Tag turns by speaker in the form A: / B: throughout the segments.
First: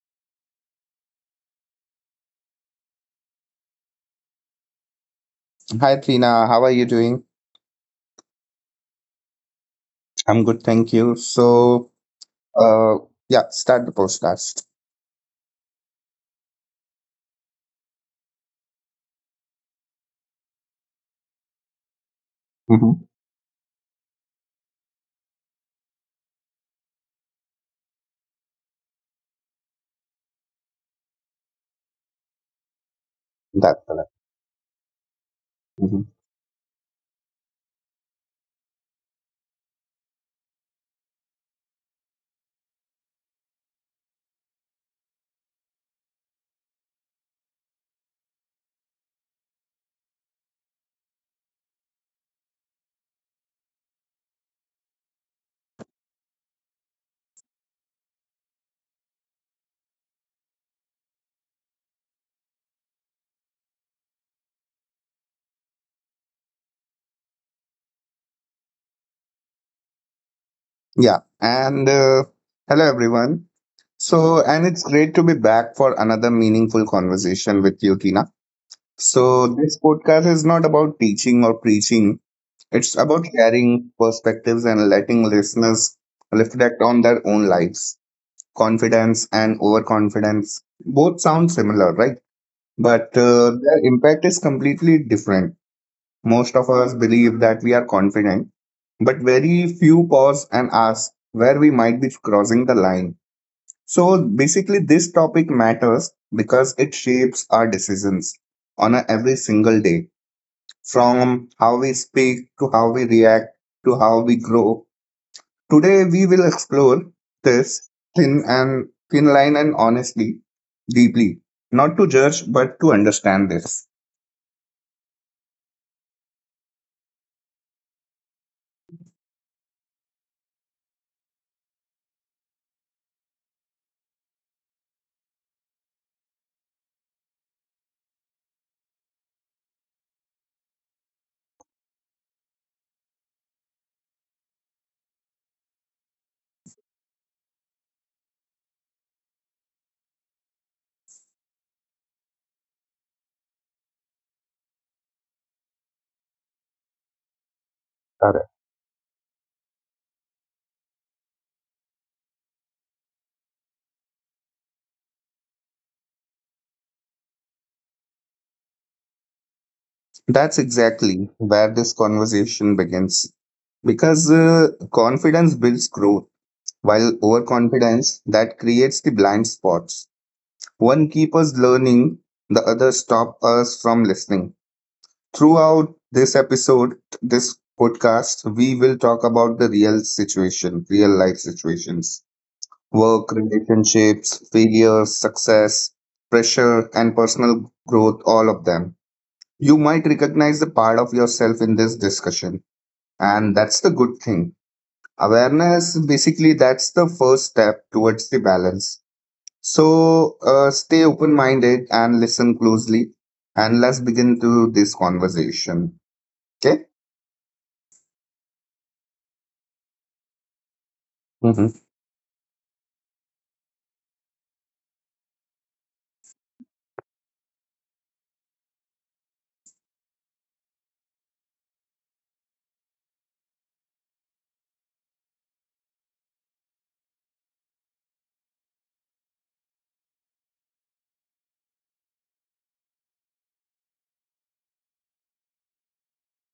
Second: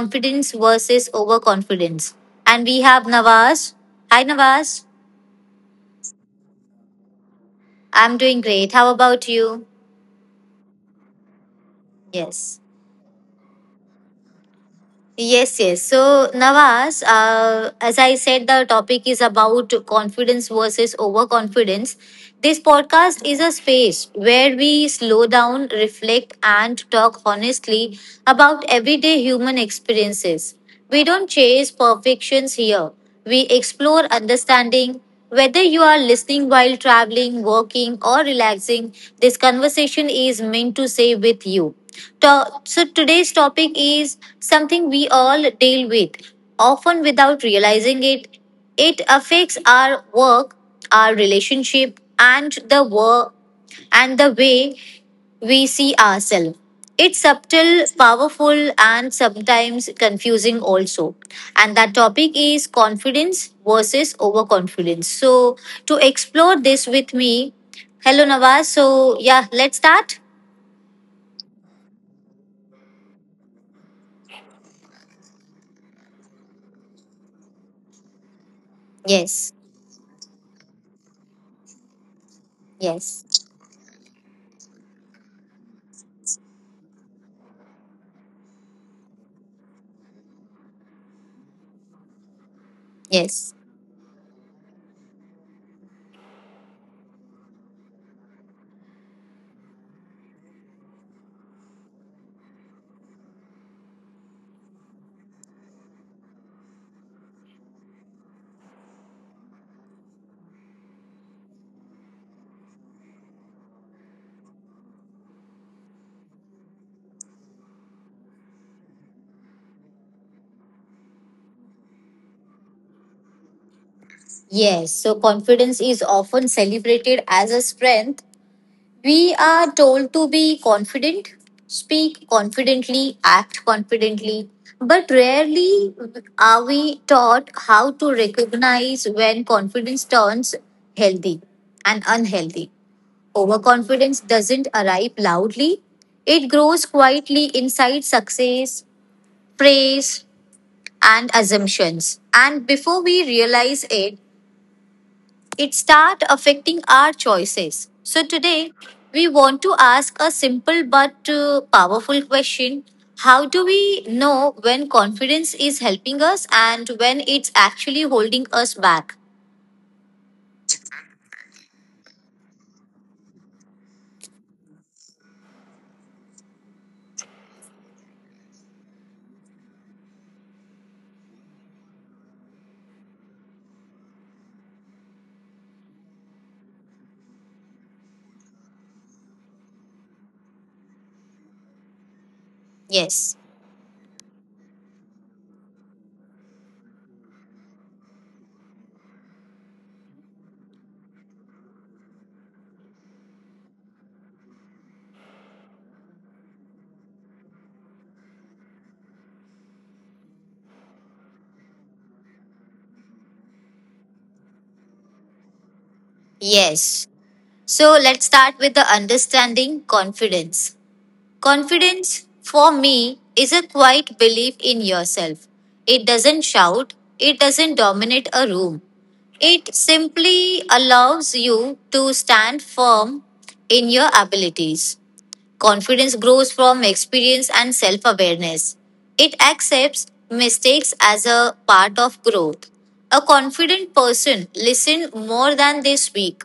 A: confidence versus overconfidence. And we have Nawaz. Hi, Nawaz.
B: Hi, Trina. How are you doing?
A: I'm doing great. How about you?
B: I'm good, thank you. So,
A: Yes.
B: uh, yeah, start the podcast.
A: Yes. So, Nawaz, as I said, the topic is about confidence versus overconfidence. This
B: hmm
A: podcast is a space where we slow down, reflect, and talk honestly about everyday human experiences. We don't chase perfections here. We
B: That's
A: explore
B: correct.
A: understanding whether you are
B: hmm
A: listening while traveling, working, or relaxing. This conversation is meant to say with you. So, today's topic is something we all deal with, often without realizing it. It affects our work, our relationship, and the work and the way we see ourselves. It's subtle, powerful, and sometimes confusing also. And that topic is confidence versus overconfidence. So, to explore this with me, hello Nawaz. So, yeah, let's start.
B: Yeah, and hello, everyone. So, and it's great to be back for another meaningful conversation with you, Tina. So,
A: Yes,
B: this podcast is not about teaching or preaching, it's about
A: yes,
B: sharing perspectives and letting listeners reflect on their own lives. Confidence and overconfidence both sound similar, right? But
A: yes,
B: their impact is completely different. Most of us believe that we are confident, but very few pause and ask where we might be crossing the line. So basically, this topic matters because it shapes our decisions on a, every single day, from how we speak to how we react to how we grow. Today, we will explore this thin and thin line and honestly, deeply, not to judge, but to understand this.
A: yes. So, confidence is often celebrated as a strength. We are told to be confident, speak confidently, act confidently, but rarely are we taught how to recognize when confidence turns healthy and unhealthy. Overconfidence doesn't arrive loudly, it grows quietly inside success, praise, and assumptions. And before we realize it, it start affecting our choices. So today we want to ask a simple but powerful question. How do we know when confidence is helping us and when it's actually holding us back?
B: That's exactly where this conversation begins. Because confidence builds growth, while overconfidence that creates the blind spots. One keeps us learning, the other stop us from listening. Throughout this episode, this podcast, we will talk about the real situation, real life situations, work,
A: Yes.
B: relationships, failures, success, pressure, and personal growth, all of them. You might recognize the part of yourself in this discussion, and that's the good thing. Awareness basically that's the first step towards the balance. So stay open minded and listen closely, and let's begin to this conversation. Okay.
A: Yes. So let's start with the understanding confidence.
B: hmm
A: Confidence, for me, is a quiet belief in yourself. It doesn't shout, it doesn't dominate a room. It simply allows you to stand firm in your abilities. Confidence grows from experience and self awareness. It accepts mistakes as a part of growth. A confident person listens more than they speak.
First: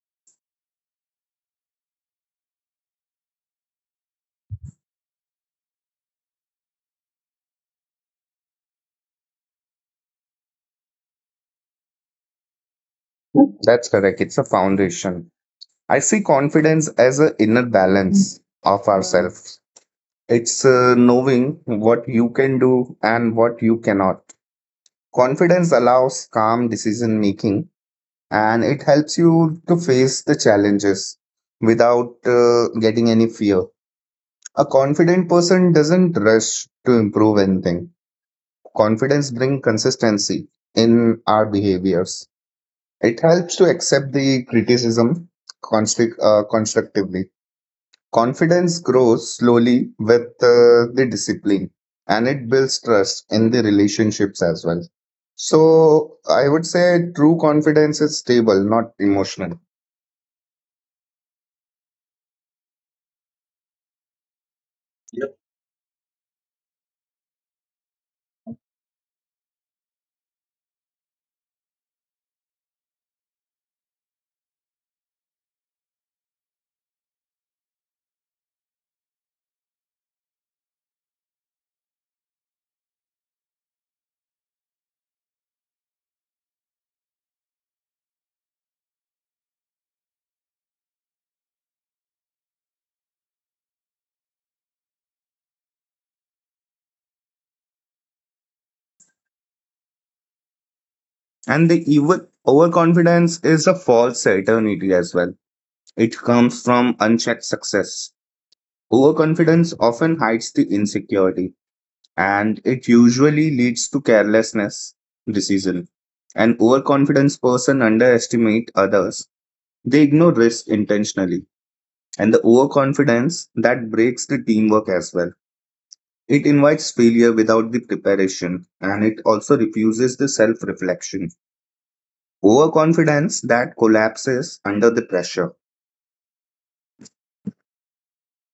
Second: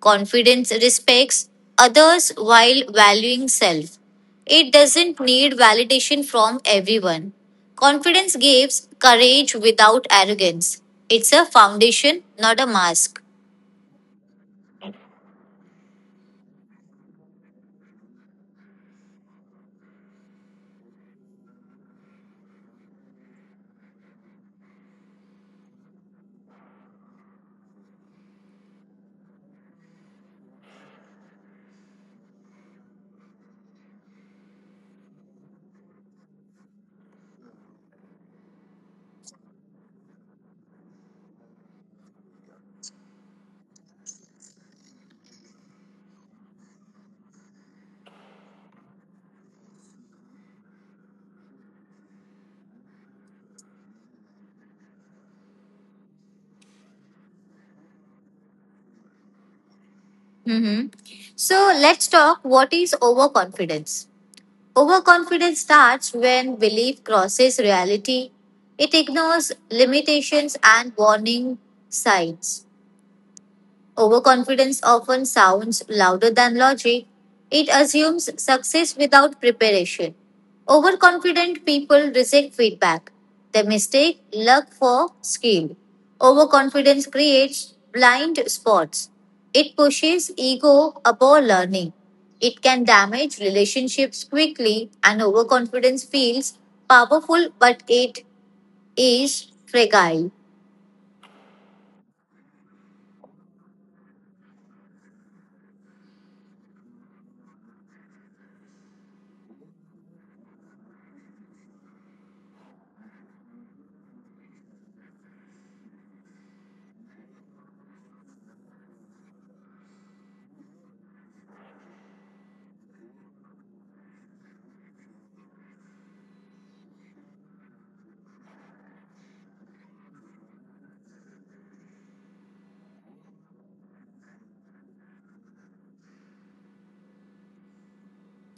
A: Confidence respects others while valuing self. It doesn't need validation from everyone. Confidence gives courage without arrogance. It's a foundation, not a mask.
B: That's correct. It's a foundation. I see confidence as an inner balance of ourselves. It's knowing what you can do and what you cannot. Confidence allows calm decision making and it helps you to face the challenges without getting any fear. A confident person doesn't rush to improve anything. Confidence brings consistency in our behaviors. It helps to accept the criticism constructively. Confidence grows slowly with the discipline and it builds trust in the relationships as well. So, I would say true confidence is stable, not emotional.
A: Mhm. So let's talk what is overconfidence. Overconfidence starts when belief crosses reality, it ignores limitations and warning signs. Overconfidence often sounds louder than logic. It assumes success without preparation. Overconfident people reject feedback. They mistake luck for skill. Overconfidence creates blind spots. It pushes ego above learning. It can damage relationships quickly, and overconfidence feels powerful, but it is fragile.
B: And the overconfidence is a false certainty as well. It comes from unchecked success. Overconfidence often hides the insecurity and it usually leads to carelessness decision. An overconfidence person underestimate others. They ignore risk intentionally. And the overconfidence that breaks the teamwork as well. It invites failure without the preparation and it also refuses the self reflection. Overconfidence that collapses under the pressure.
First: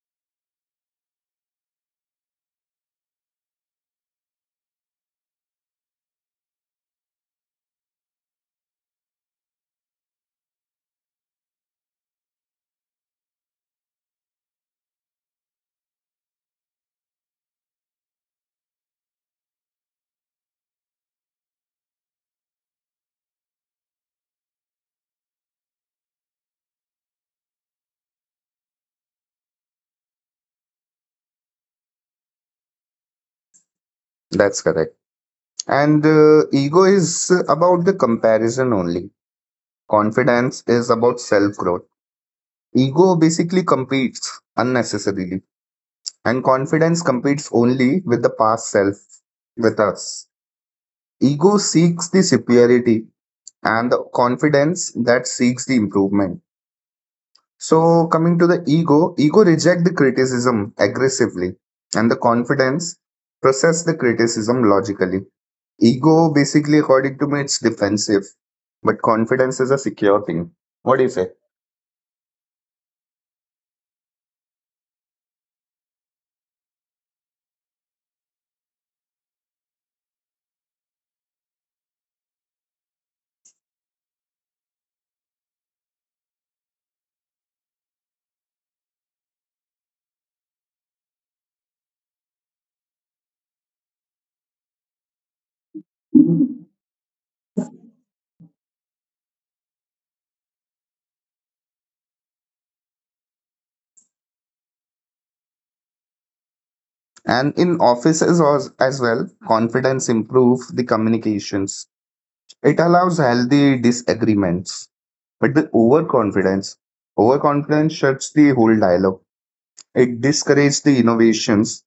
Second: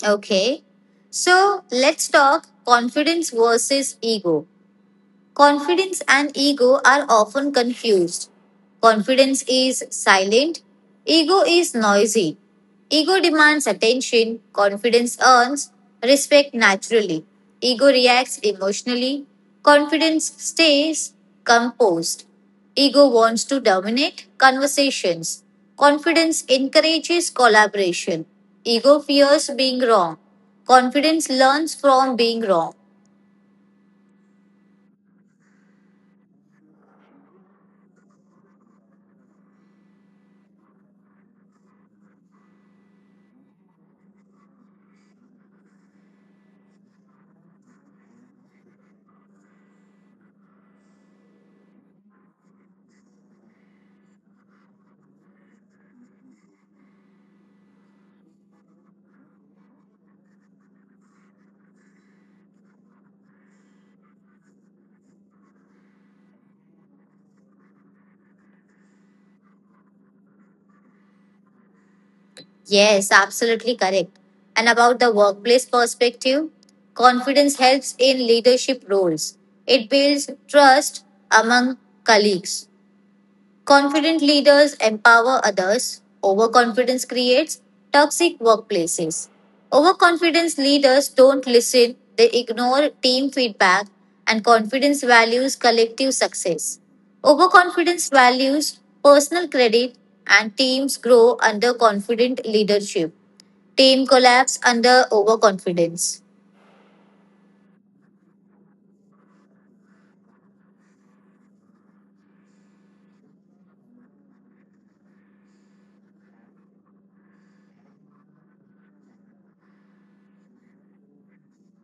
A: Okay. So let's talk confidence versus ego. Confidence and ego are often confused. Confidence is silent, ego is noisy. Ego demands attention, confidence earns respect naturally. Ego reacts emotionally, confidence stays composed. Ego wants to dominate conversations. Confidence encourages collaboration. Ego fears being wrong. Confidence learns from being wrong.
B: That's correct. And ego is about the comparison only. Confidence is about self growth. Ego basically competes unnecessarily, and confidence competes only with the past self, with us. Ego seeks the superiority, and the confidence that seeks the improvement. So coming to the ego, ego reject the criticism aggressively and the confidence process the criticism logically. Ego basically according to me it's defensive, but confidence is a secure thing. What do you say?
A: Yes, absolutely correct. And about the workplace perspective, confidence helps in leadership roles. It builds trust among colleagues. Confident leaders empower others. Overconfidence creates toxic workplaces. Overconfidence leaders don't listen, they ignore team feedback, and confidence values collective success. Overconfidence values personal credit, and teams grow under confident leadership. Team collapse under overconfidence.
B: And in offices as well, confidence improve the communications. It allows healthy disagreements. But the overconfidence, overconfidence shuts the whole dialogue. It discourages the innovations.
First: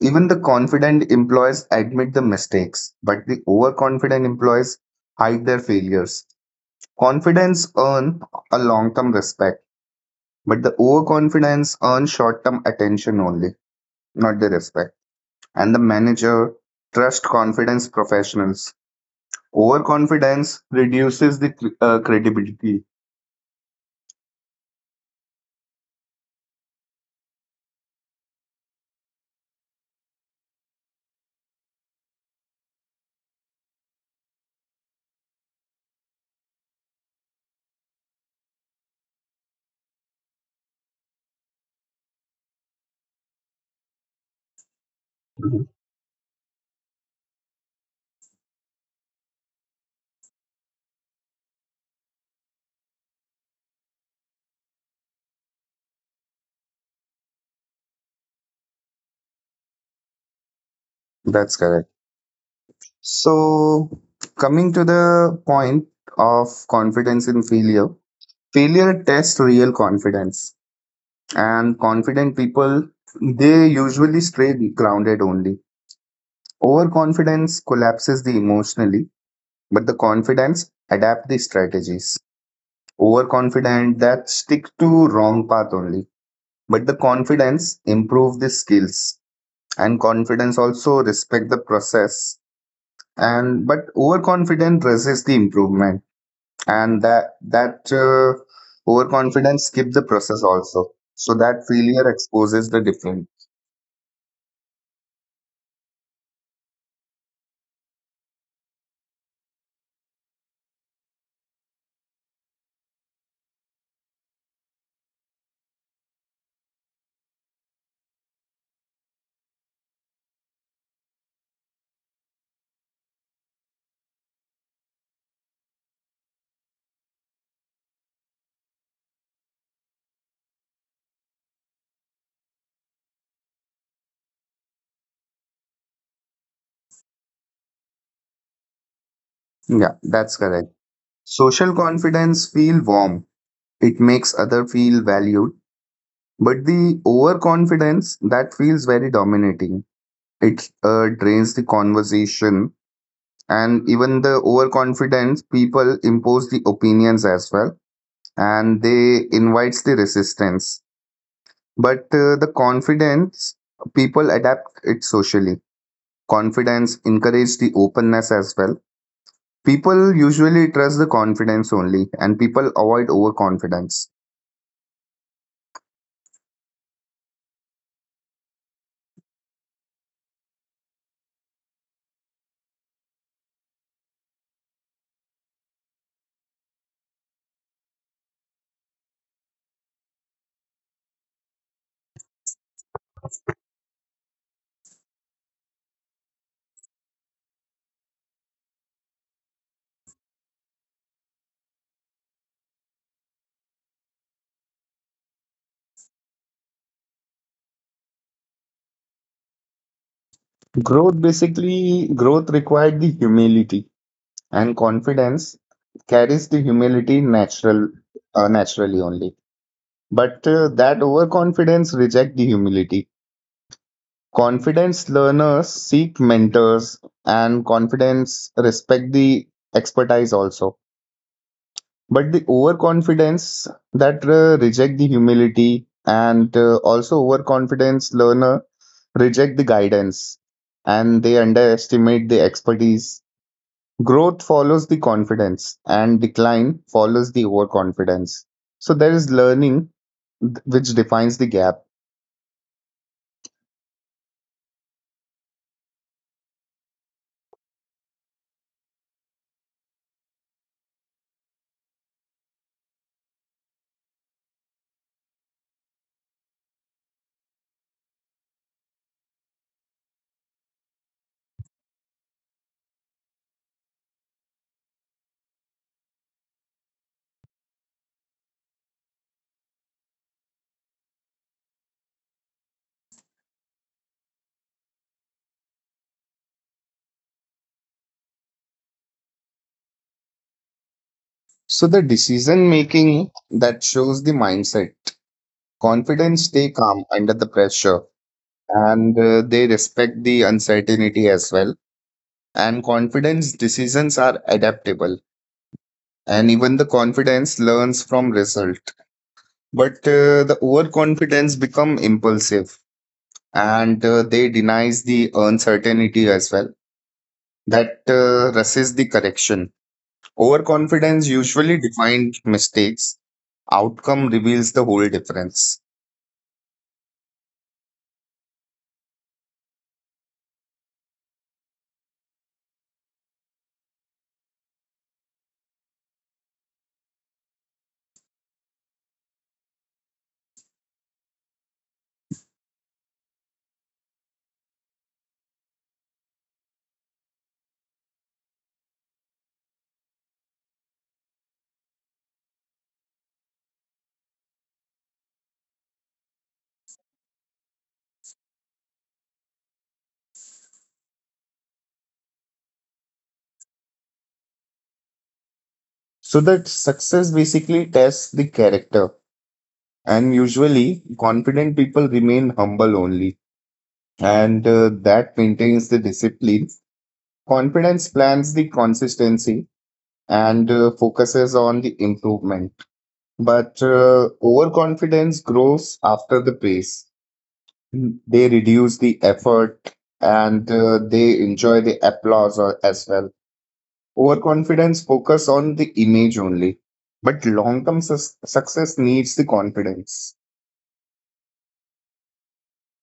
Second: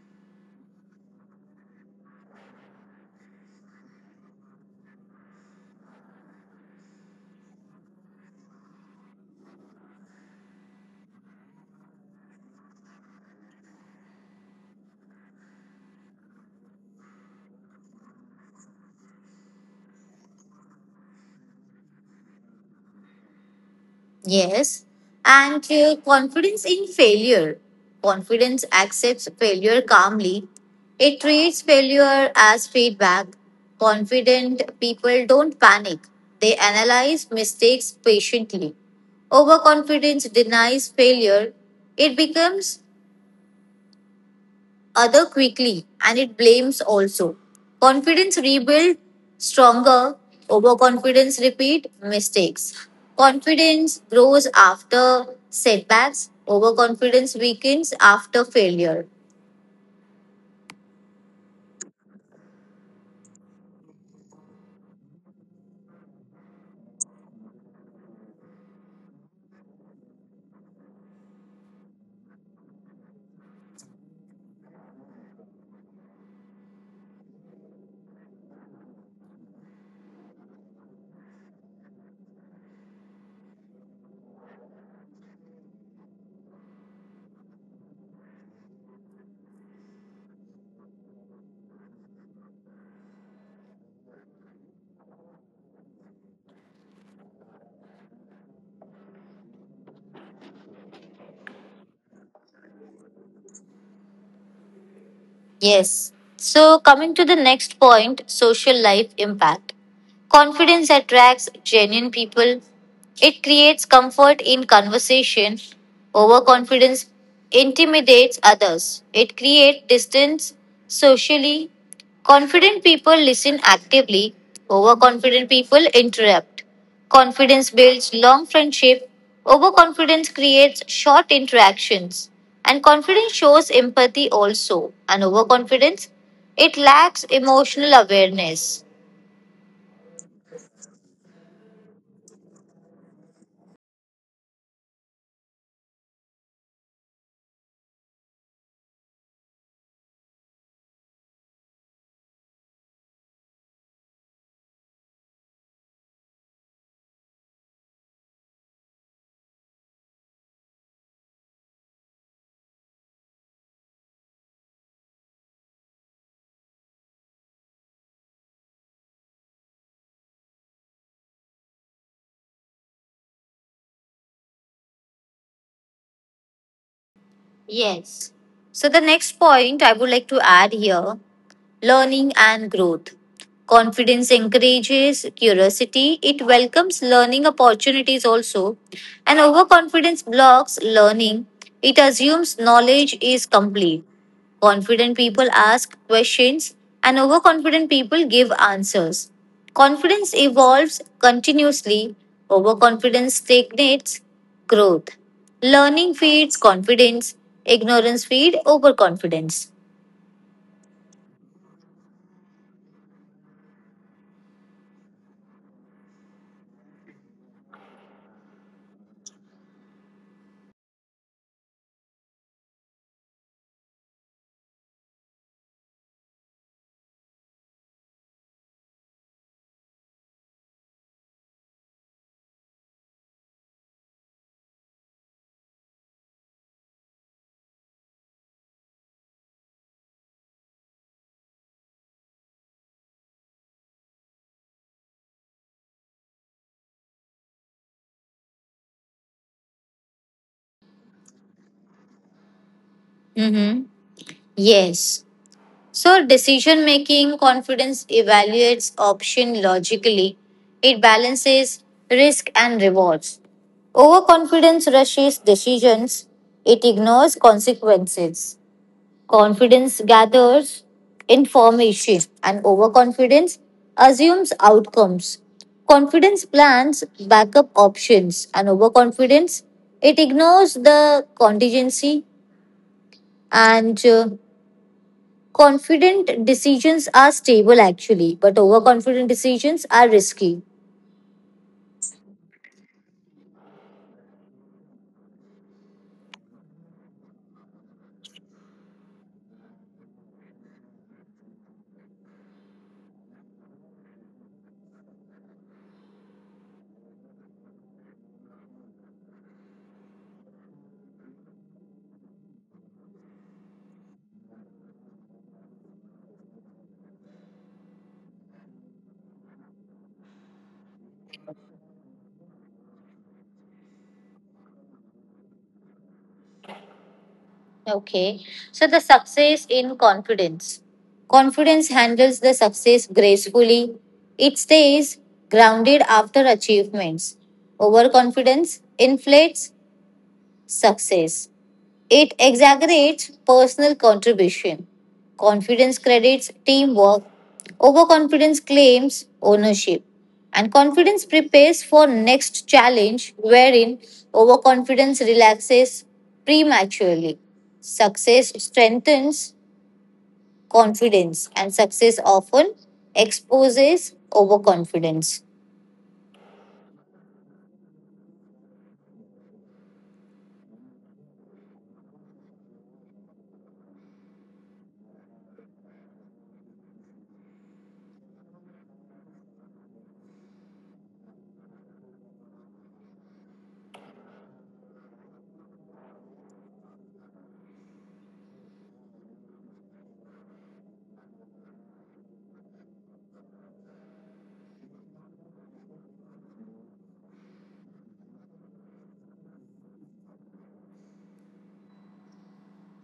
B: Even the confident employees admit the mistakes, but the overconfident employees hide their failures. Confidence earn a long-term respect, but the overconfidence earn short-term attention only, not the respect. And the manager trust confidence professionals. Overconfidence reduces the credibility.
A: Yes. And confidence in failure. Confidence accepts failure calmly. It treats failure as feedback. Confident people don't panic. They analyze mistakes patiently. Overconfidence denies failure. It becomes other quickly and it blames also. Confidence rebuild stronger, overconfidence repeat mistakes. Confidence grows after setbacks, overconfidence weakens after failure.
B: That's correct. So coming to the point of confidence in failure, failure tests real confidence and confident people they usually stay grounded only, overconfidence collapses the emotionally, but the confidence adapt the strategies, overconfident that stick to wrong path only, but the confidence improve the skills and confidence also respect the process and but overconfident resist the improvement, and that that overconfidence skip the process also, so that failure exposes the different.
A: Yes. So, coming to the next point social life impact. Confidence attracts genuine people, it creates comfort in conversation. Overconfidence intimidates others, it creates distance socially. Confident people listen actively, overconfident people interrupt. Confidence builds long friendship, overconfidence creates short interactions, and confidence shows empathy also. And overconfidence, it lacks emotional awareness.
B: Yeah, that's correct. Social confidence feel warm. It makes other feel valued. But the overconfidence that feels very dominating. It drains the conversation and even the overconfidence people impose the opinions as well and they invites the resistance. But the confidence people adapt it socially. Confidence encourages the openness as well. People usually trust the confidence only and people avoid overconfidence.
A: Yes. So the next point I would like to add here: learning and growth. Confidence encourages curiosity, it welcomes learning opportunities also, and overconfidence blocks learning. It assumes knowledge is complete. Confident people ask questions, and overconfident people give answers. Confidence evolves continuously, overconfidence stagnates growth. Learning feeds confidence, ignorance feeds overconfidence.
B: Growth basically, growth required the humility and confidence carries the humility naturally only. But that overconfidence reject the humility. Confidence learners seek mentors and confidence respect the expertise also. But the overconfidence that reject the humility and also overconfidence learner reject the guidance and they underestimate the expertise. Growth follows the confidence, and decline follows the overconfidence. So there is learning which defines the gap.
A: Mm-hmm. Yes. So, decision making confidence evaluates option logically. It balances risk and rewards. Overconfidence rushes decisions. It ignores consequences. Confidence gathers information and overconfidence assumes outcomes. Confidence plans backup options and overconfidence it ignores the contingency and confident decisions are stable actually, but overconfident decisions are risky.
B: So the decision making that shows the mindset. Confidence stay calm under the pressure and they respect the uncertainty as well. And confidence decisions are adaptable. And even the confidence learns from result. But the overconfidence become impulsive and they denies the uncertainty as well that resists the correction. Overconfidence usually defines mistakes. Outcome reveals the whole difference.
A: Okay. So the success in confidence. Confidence handles the success gracefully. It stays grounded after achievements. Overconfidence inflates success. It exaggerates personal contribution. Confidence credits teamwork. Overconfidence claims ownership. And confidence prepares for next challenge wherein overconfidence relaxes prematurely. Success strengthens confidence and success often exposes overconfidence.
B: So that success basically tests the character, and usually confident people remain humble only, and that maintains the discipline. Confidence plans the consistency and focuses on the improvement, but overconfidence grows after the pace. They reduce the effort and they enjoy the applause or, as well. Overconfidence focus on the image only, but success needs the confidence.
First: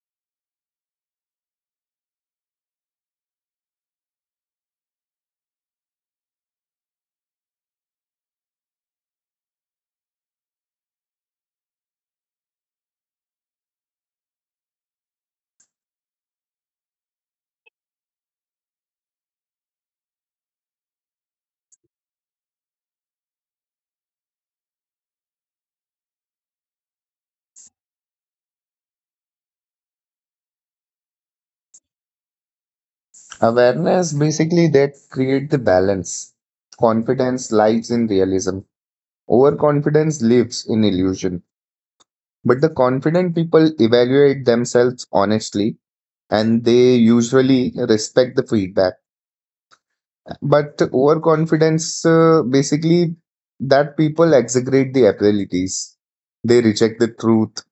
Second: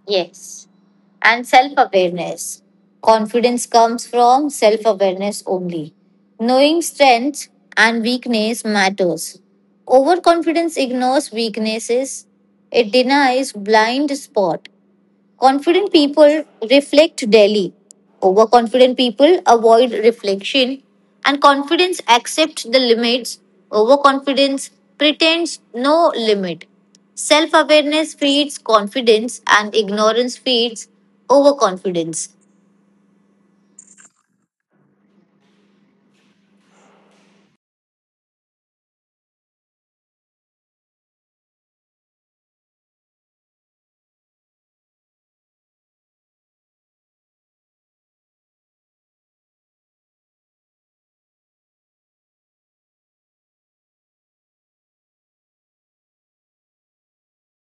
A: Yes. And self awareness. Confidence comes from self awareness only. Knowing strength and weakness matters. Overconfidence ignores weaknesses, it denies blind spot. Confident people reflect daily. Overconfident people avoid reflection. And confidence accepts the limits. Overconfidence pretends no limit. Self awareness feeds confidence, and ignorance feeds overconfidence.
B: Awareness basically that create the balance. Confidence lies in realism. Overconfidence lives in illusion. But the confident people evaluate themselves honestly and they usually respect the feedback. But overconfidence, basically, that people exaggerate the abilities. They reject the truth.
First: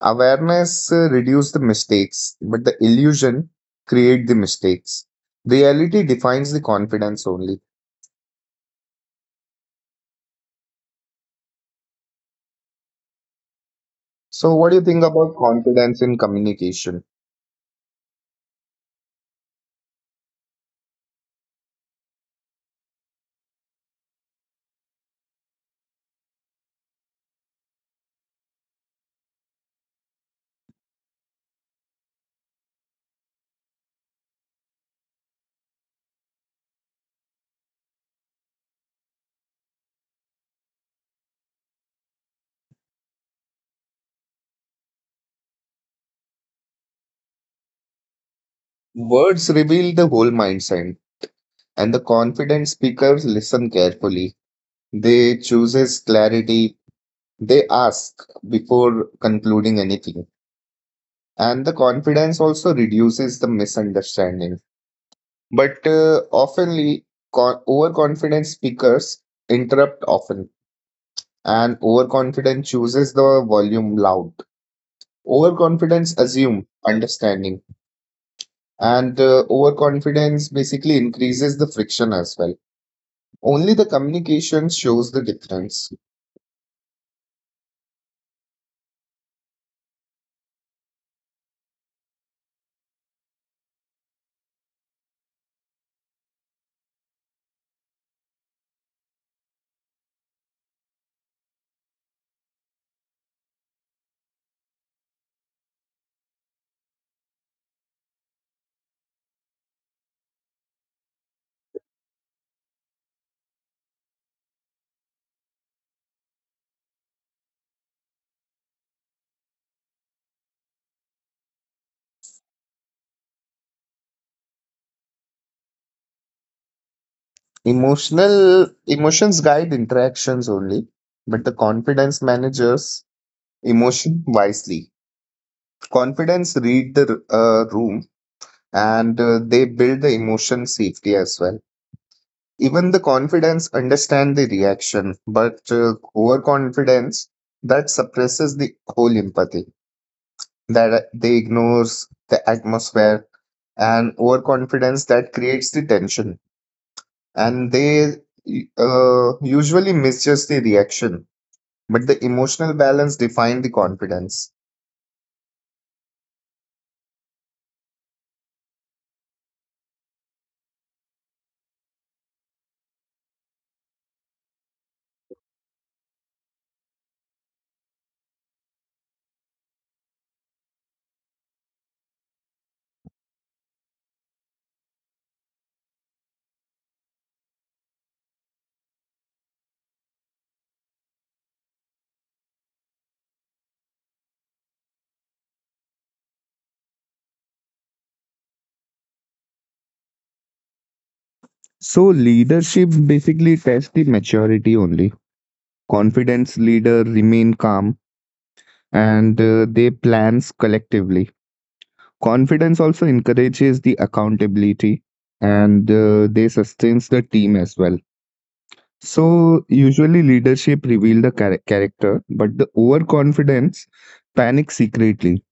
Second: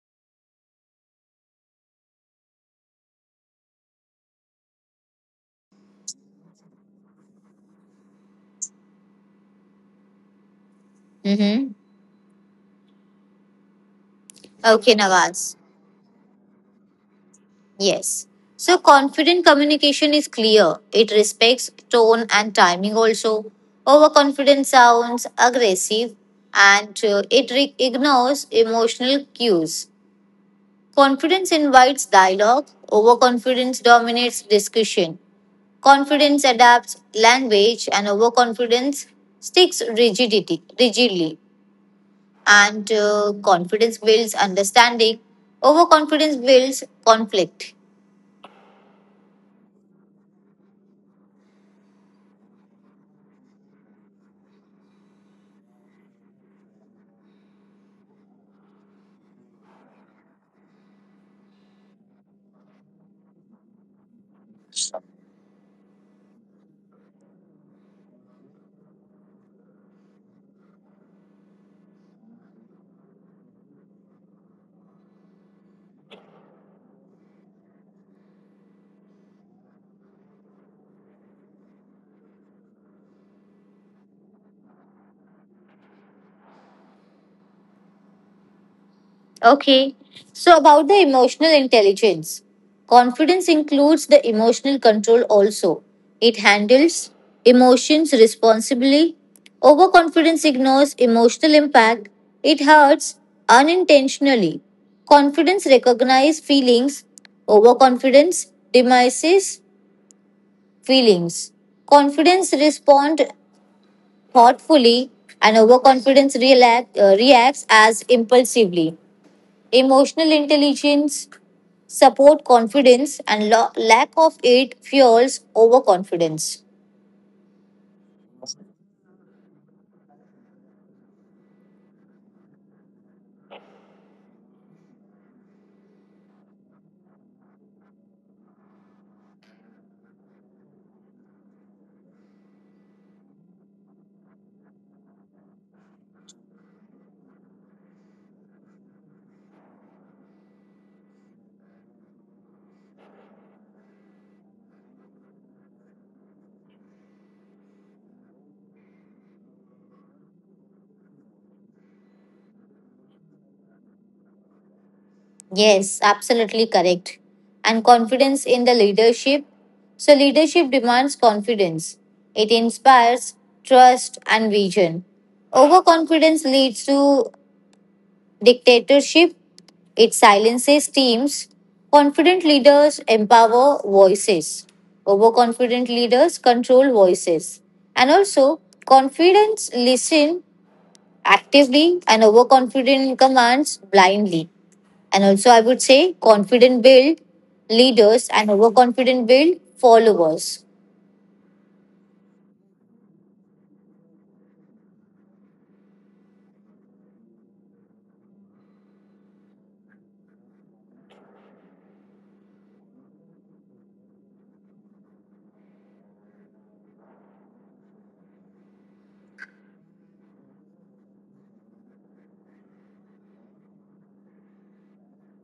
B: Awareness reduce the mistakes, but the illusion create the mistakes. Reality defines the confidence only.
A: Mm-hmm.
B: So, what do you
A: Okay,
B: think about
A: Nawaz.
B: confidence in communication?
A: Yes. So confident communication is clear. It respects tone and timing also. Overconfident sounds aggressive and ignores emotional cues. Confidence invites dialogue. Overconfidence dominates discussion. Confidence adapts language and overconfidence sticks rigidity rigidly. And confidence builds understanding. Overconfidence builds conflict.
B: Words reveal the whole mindset, and the confident speakers listen carefully. They chooses clarity. They ask before concluding anything and the confidence also reduces the misunderstanding. But oftenly, overconfident speakers interrupt often, and overconfident chooses the volume loud. Overconfidence assume understanding, and overconfidence basically increases the friction as well. Only the communication shows the difference.
A: Okay. So, about the emotional intelligence, confidence includes the emotional control also. It handles emotions responsibly. Overconfidence ignores emotional impact. It hurts unintentionally. Confidence recognizes feelings. Overconfidence demises feelings. Confidence responds thoughtfully, and overconfidence reacts as impulsively. Emotional intelligence support confidence and lack of it fuels overconfidence.
B: Emotional Emotions guide interactions only, but the confidence managers emotion wisely, confidence read the room and they build the emotion safety as well, even the confidence understand the reaction, but overconfidence that suppresses the whole empathy, that they ignores the atmosphere and overconfidence that creates the tension and they usually misjudge the reaction, but the emotional balance define the confidence.
A: Yes, absolutely correct. And confidence in the leadership. So leadership demands confidence. It inspires trust and vision. Overconfidence leads to dictatorship, it silences teams. Confident leaders empower voices. Overconfident leaders control voices. And also, confidence listen actively and overconfident commands blindly. And also, I would say confident build leaders and overconfident build followers.
B: So leadership basically tests the maturity only. Confidence leader remain calm and they plans collectively. Confidence also encourages the accountability and they sustains the team as well. So usually leadership reveal the character, but the overconfidence panic secretly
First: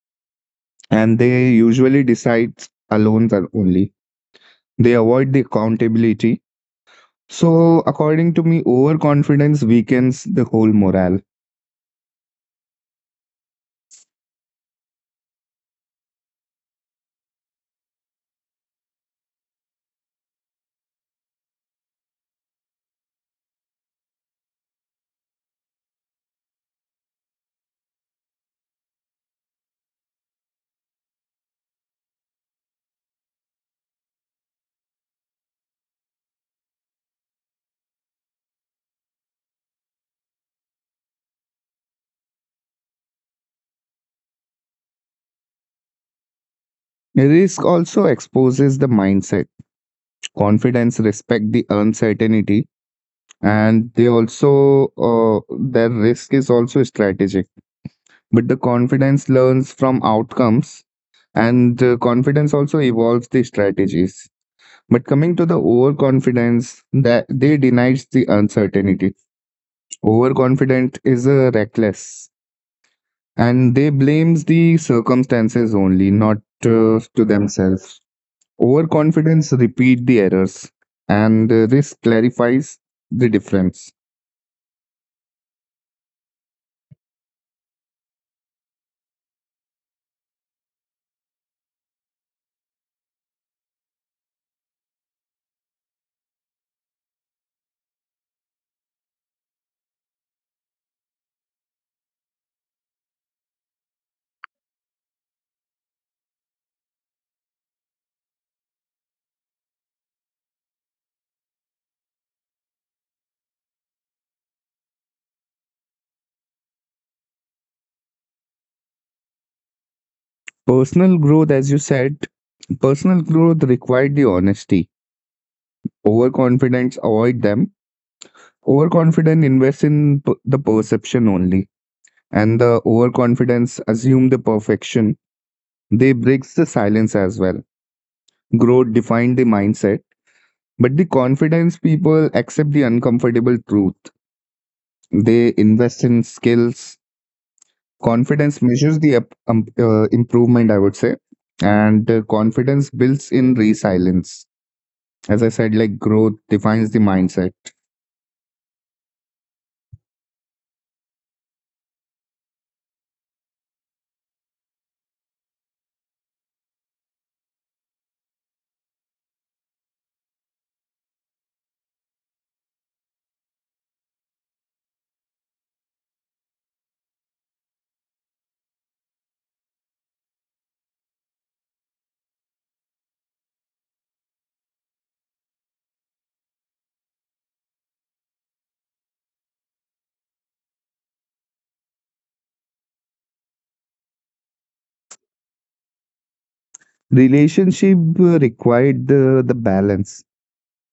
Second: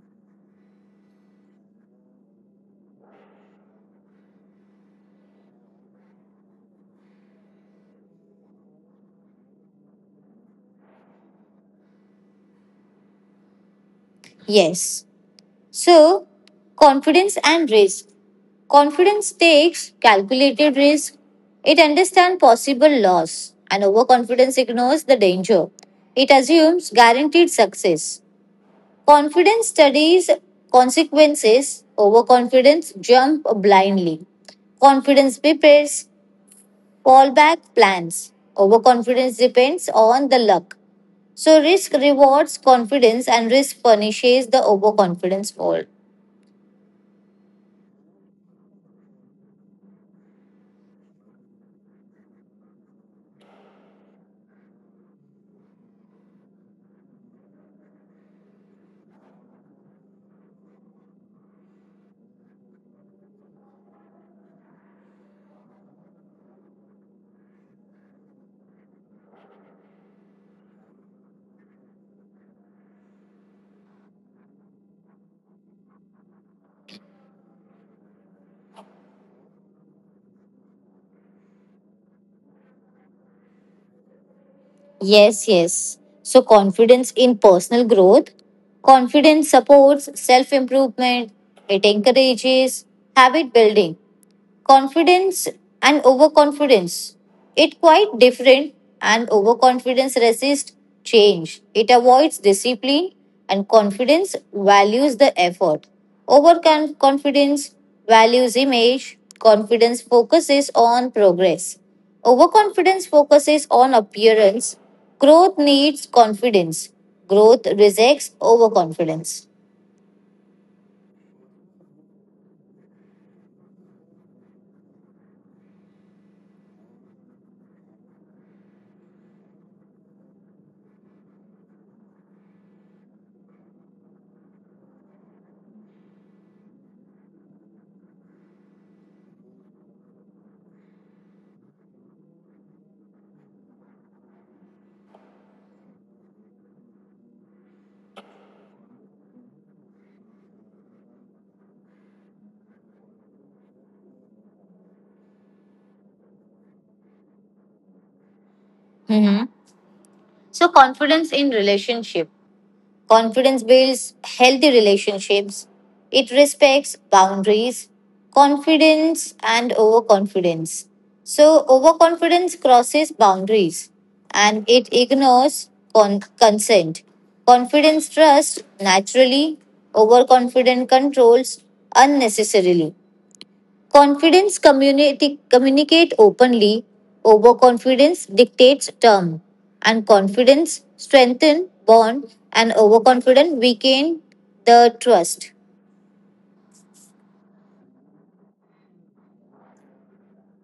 B: and they usually decide alone than only. They avoid the accountability. So according to me, overconfidence weakens the whole morale.
A: Yes. So, confidence and risk. Confidence takes calculated risk. It understands possible loss, and overconfidence ignores the danger. It assumes guaranteed success. Confidence studies consequences. Overconfidence jump blindly. Confidence prepares fallback plans. Overconfidence depends on the luck. So risk rewards confidence and risk punishes the overconfidence fault.
B: Risk also exposes the mindset, confidence, respect the uncertainty, and they also their risk is also strategic. But the confidence learns from outcomes, and confidence also evolves the strategies. But coming to the overconfidence, that they denies the uncertainty. Overconfident is a reckless, and they blames the circumstances only, not to themselves. Overconfidence repeat the errors and risk clarifies the difference.
A: Yes. So, confidence in personal growth. Confidence supports self improvement, it encourages habit building, confidence and overconfidence it quite different and overconfidence resists change, it avoids discipline and confidence values the effort, overconfidence values image, confidence focuses on progress, overconfidence focuses on appearance, growth needs confidence, growth rejects overconfidence.
B: Personal growth, as you said, personal growth required the honesty. Overconfidence avoid them. Overconfident invest in the perception only. And the overconfidence assume the perfection. They breaks the silence as well. Growth define the mindset. But the confidence people accept the uncomfortable truth. They invest in skills. Confidence measures the improvement, I would say, and confidence builds in resilience. As I said, like growth defines the mindset.
A: Mhm. So confidence in relationship. Confidence builds healthy relationships. It respects boundaries, confidence, and overconfidence. So, overconfidence crosses boundaries and it ignores consent. Confidence trusts naturally, overconfident controls unnecessarily. Confidence community communicate openly. Overconfidence dictates term, and confidence strengthen bond, and overconfident weaken the trust.
B: Relationship required the balance.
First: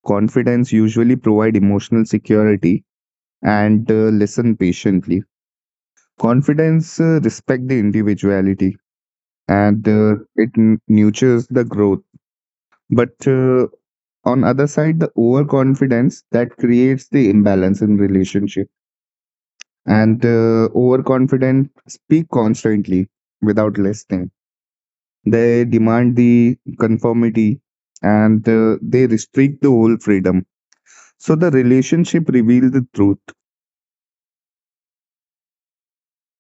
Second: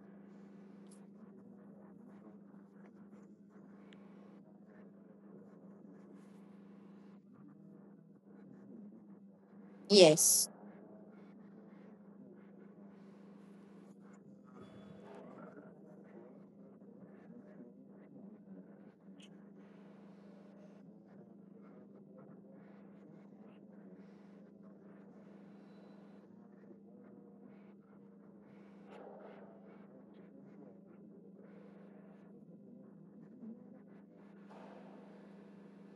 B: Confidence usually provide emotional security and listen patiently. Confidence respect the individuality and it
A: Yes.
B: nurtures the growth. But on other side, the overconfidence that creates the imbalance in relationship. And overconfident speak constantly without listening. They demand the conformity and they restrict the whole freedom. So the relationship reveals the truth.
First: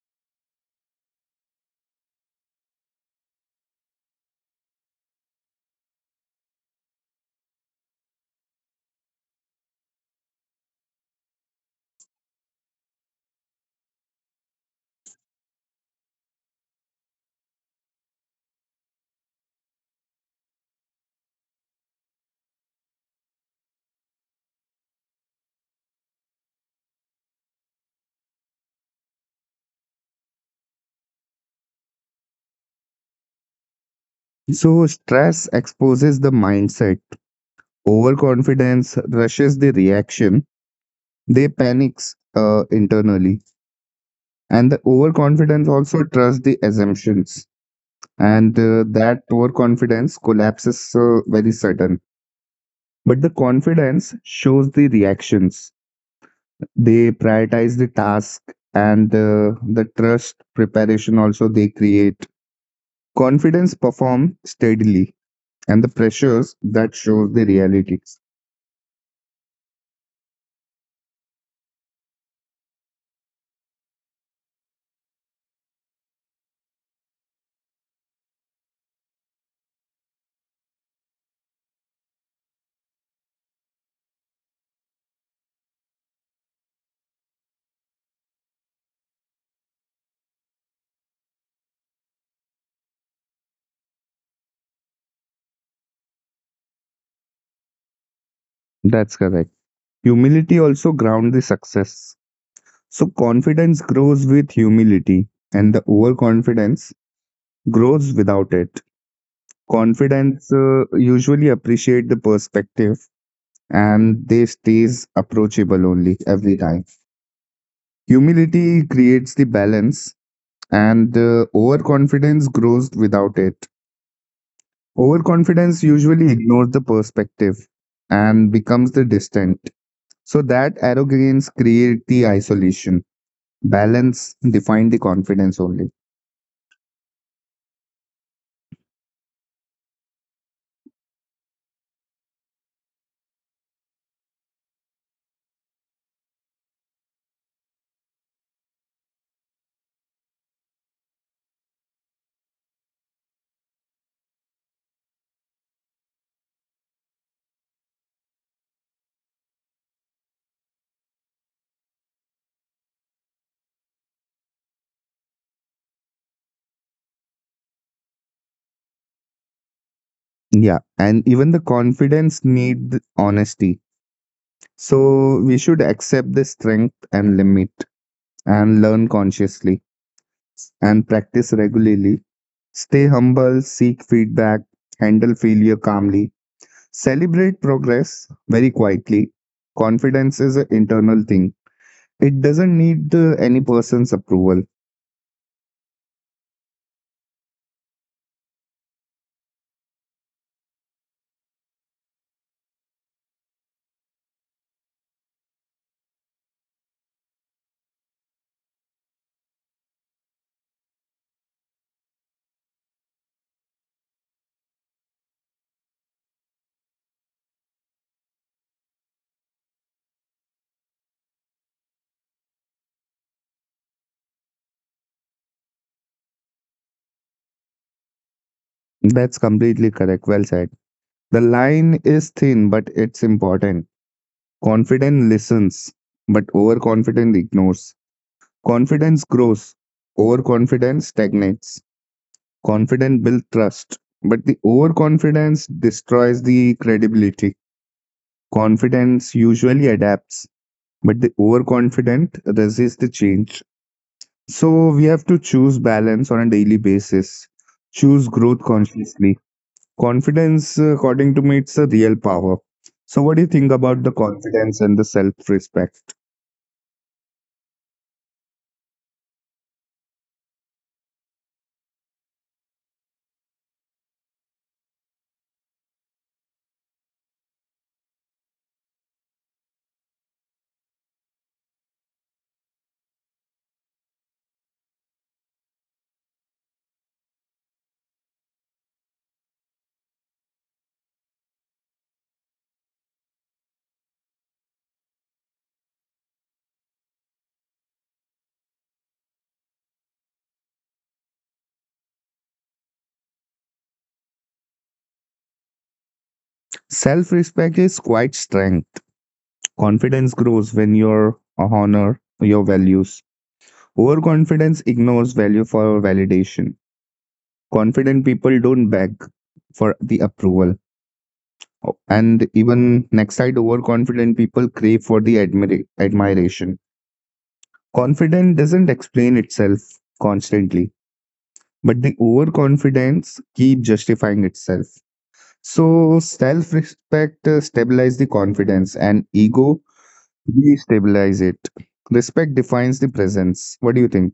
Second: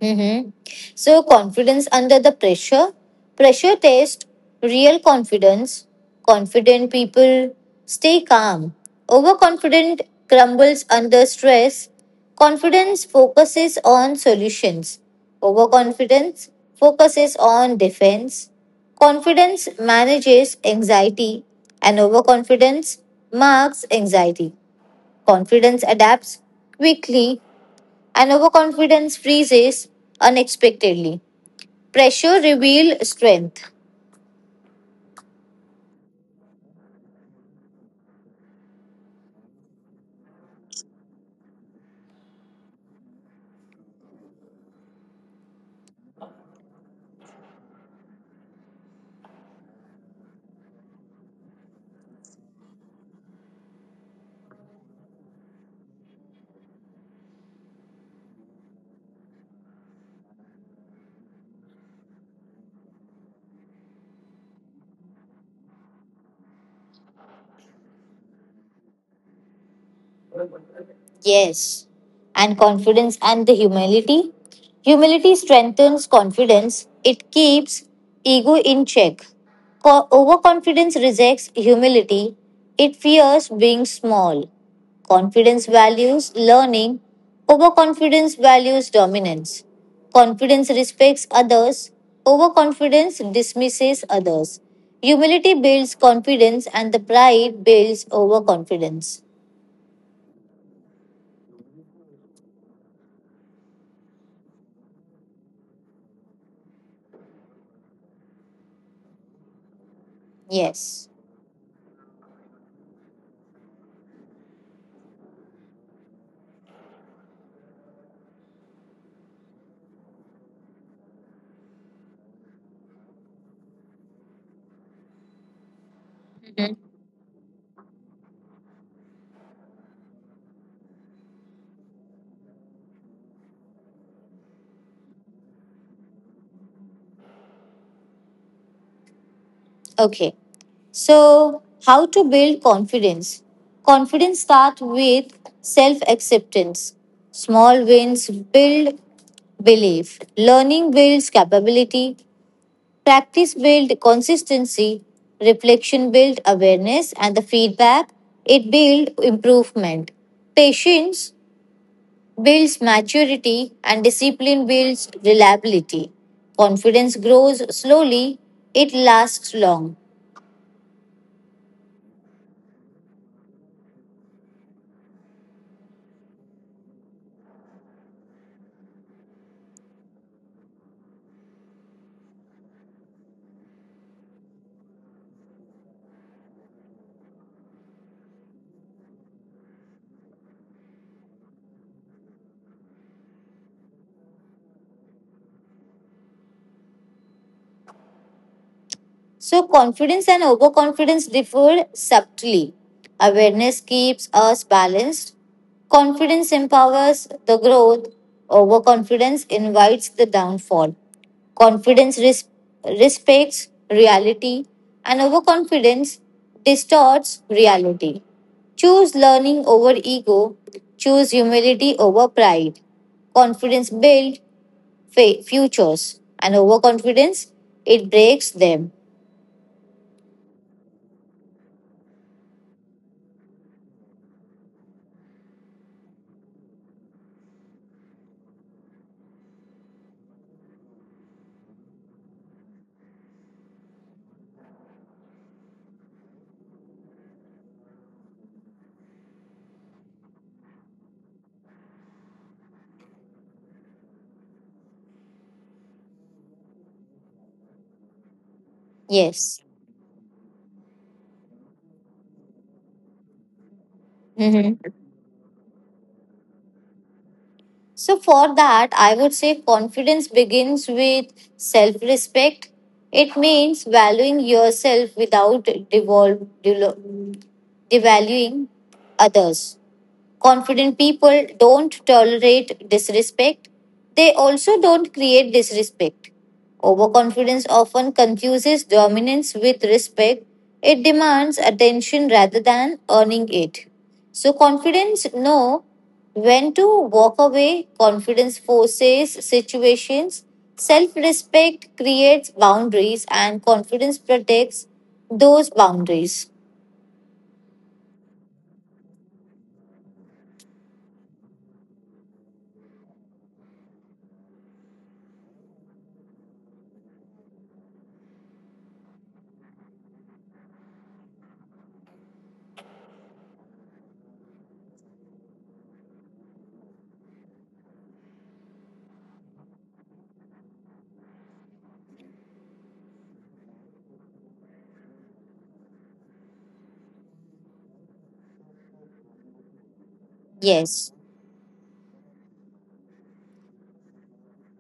A: Mm-hmm. So, confidence under the pressure, pressure test, real confidence. Confident people stay calm. Overconfident crumbles under stress. Confidence focuses on solutions. Overconfidence focuses on defense. Confidence manages anxiety, and overconfidence marks anxiety. Confidence adapts quickly and overconfidence freezes unexpectedly. Pressure reveals strength.
B: So stress exposes the mindset. Overconfidence rushes the reaction. They panics internally, and the overconfidence also trusts the assumptions, and that overconfidence collapses very sudden. But the confidence shows the reactions. They prioritize the task and the trust preparation also they create. Confidence perform steadily and the pressures that shows the realities.
A: Yes. And confidence and the humility. Humility strengthens confidence, it keeps ego in check. Overconfidence rejects humility, it fears being small. Confidence values learning, overconfidence values dominance. Confidence respects others, overconfidence dismisses others. Humility builds confidence, and the pride builds overconfidence.
B: That's correct. Humility also ground the success. So confidence grows with humility and the overconfidence grows without it.
A: Yes.
B: Confidence usually appreciate the perspective and they stays approachable only every time. Humility creates the balance, and overconfidence grows without it. Overconfidence usually ignores the perspective and becomes the distant. So that arrogance creates the isolation. Balance define the confidence only.
A: Okay, so how to build confidence? Confidence starts with self acceptance. Small wins build belief. Learning builds capability. Practice builds consistency. Reflection builds awareness. And the feedback, it builds improvement. Patience builds maturity. And discipline builds reliability. Confidence grows slowly, it lasts long.
B: Yeah, and even the confidence need the honesty. So we should accept the strength and limit and learn consciously and practice regularly. Stay humble, seek feedback, handle failure calmly, celebrate progress very quietly. Confidence is an internal thing, it doesn't need any person's approval.
A: So, confidence and overconfidence differ subtly. Awareness keeps us balanced. Confidence empowers the growth. Overconfidence invites the downfall. Confidence res- respects reality, and overconfidence distorts reality. Choose learning over ego. Choose humility over pride. Confidence builds futures, and overconfidence it breaks them.
B: That's completely correct. Well said. The line is thin, but it's important. Confident listens, but overconfident ignores. Confidence grows, overconfidence stagnates. Confident builds trust, but the overconfidence destroys the credibility. Confidence usually adapts, but the overconfident resists the change. So we have to choose balance on a daily basis. Choose growth
A: Yes.
B: consciously. Confidence, according to me, it's a real power. So what do you think about the
A: Hmm.
B: confidence and the self-respect?
A: So, for that, I would say confidence begins with self respect. It means valuing yourself without devaluing others. Confident people don't tolerate disrespect. They also don't create disrespect. Overconfidence often confuses dominance with respect. It demands attention rather than earning it. So, confidence know when to walk away. Confidence forces situations. Self respect creates boundaries, and confidence protects those boundaries.
B: Self-respect is quite strength. Confidence grows when you honor your values. Overconfidence ignores value for validation. Confident people don't beg for the approval. Oh, and even next side overconfident people crave for the admiration. Confidence doesn't explain itself constantly, but the overconfidence keep justifying itself. So self-respect stabilize the confidence and ego
A: Yes.
B: destabilize it. Respect defines the presence. What do you think?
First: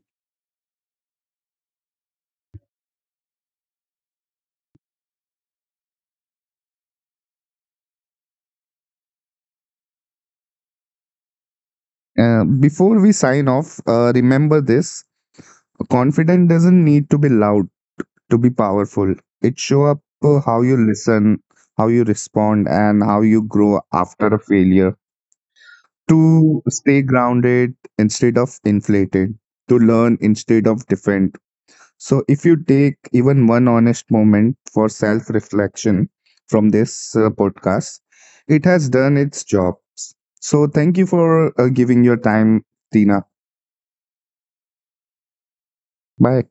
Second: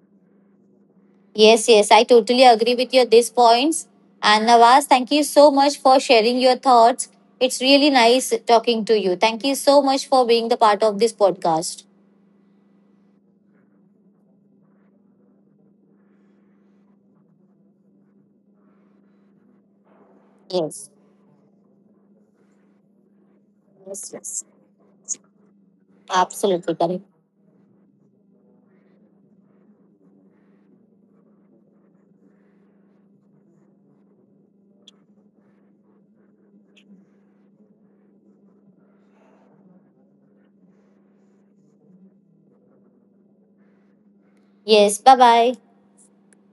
A: Yes, I totally agree with your these points. And Nawaz, thank you so much for sharing your thoughts. It's really nice talking to you. Thank you so much for being the part of this podcast.
B: Before we sign off, remember this. Confidence doesn't need to be loud to be powerful. It show up how you
A: Yes.
B: listen, how you respond, and how you grow
A: Yes,
B: after a
A: yes.
B: failure. To
A: Absolutely
B: stay
A: correct.
B: grounded instead of inflated, to learn instead of defend. So, if you take even one honest moment for self reflection from this podcast, it has done its job. So, thank you for giving your time, Tina.
A: Yes, bye bye.
B: Bye.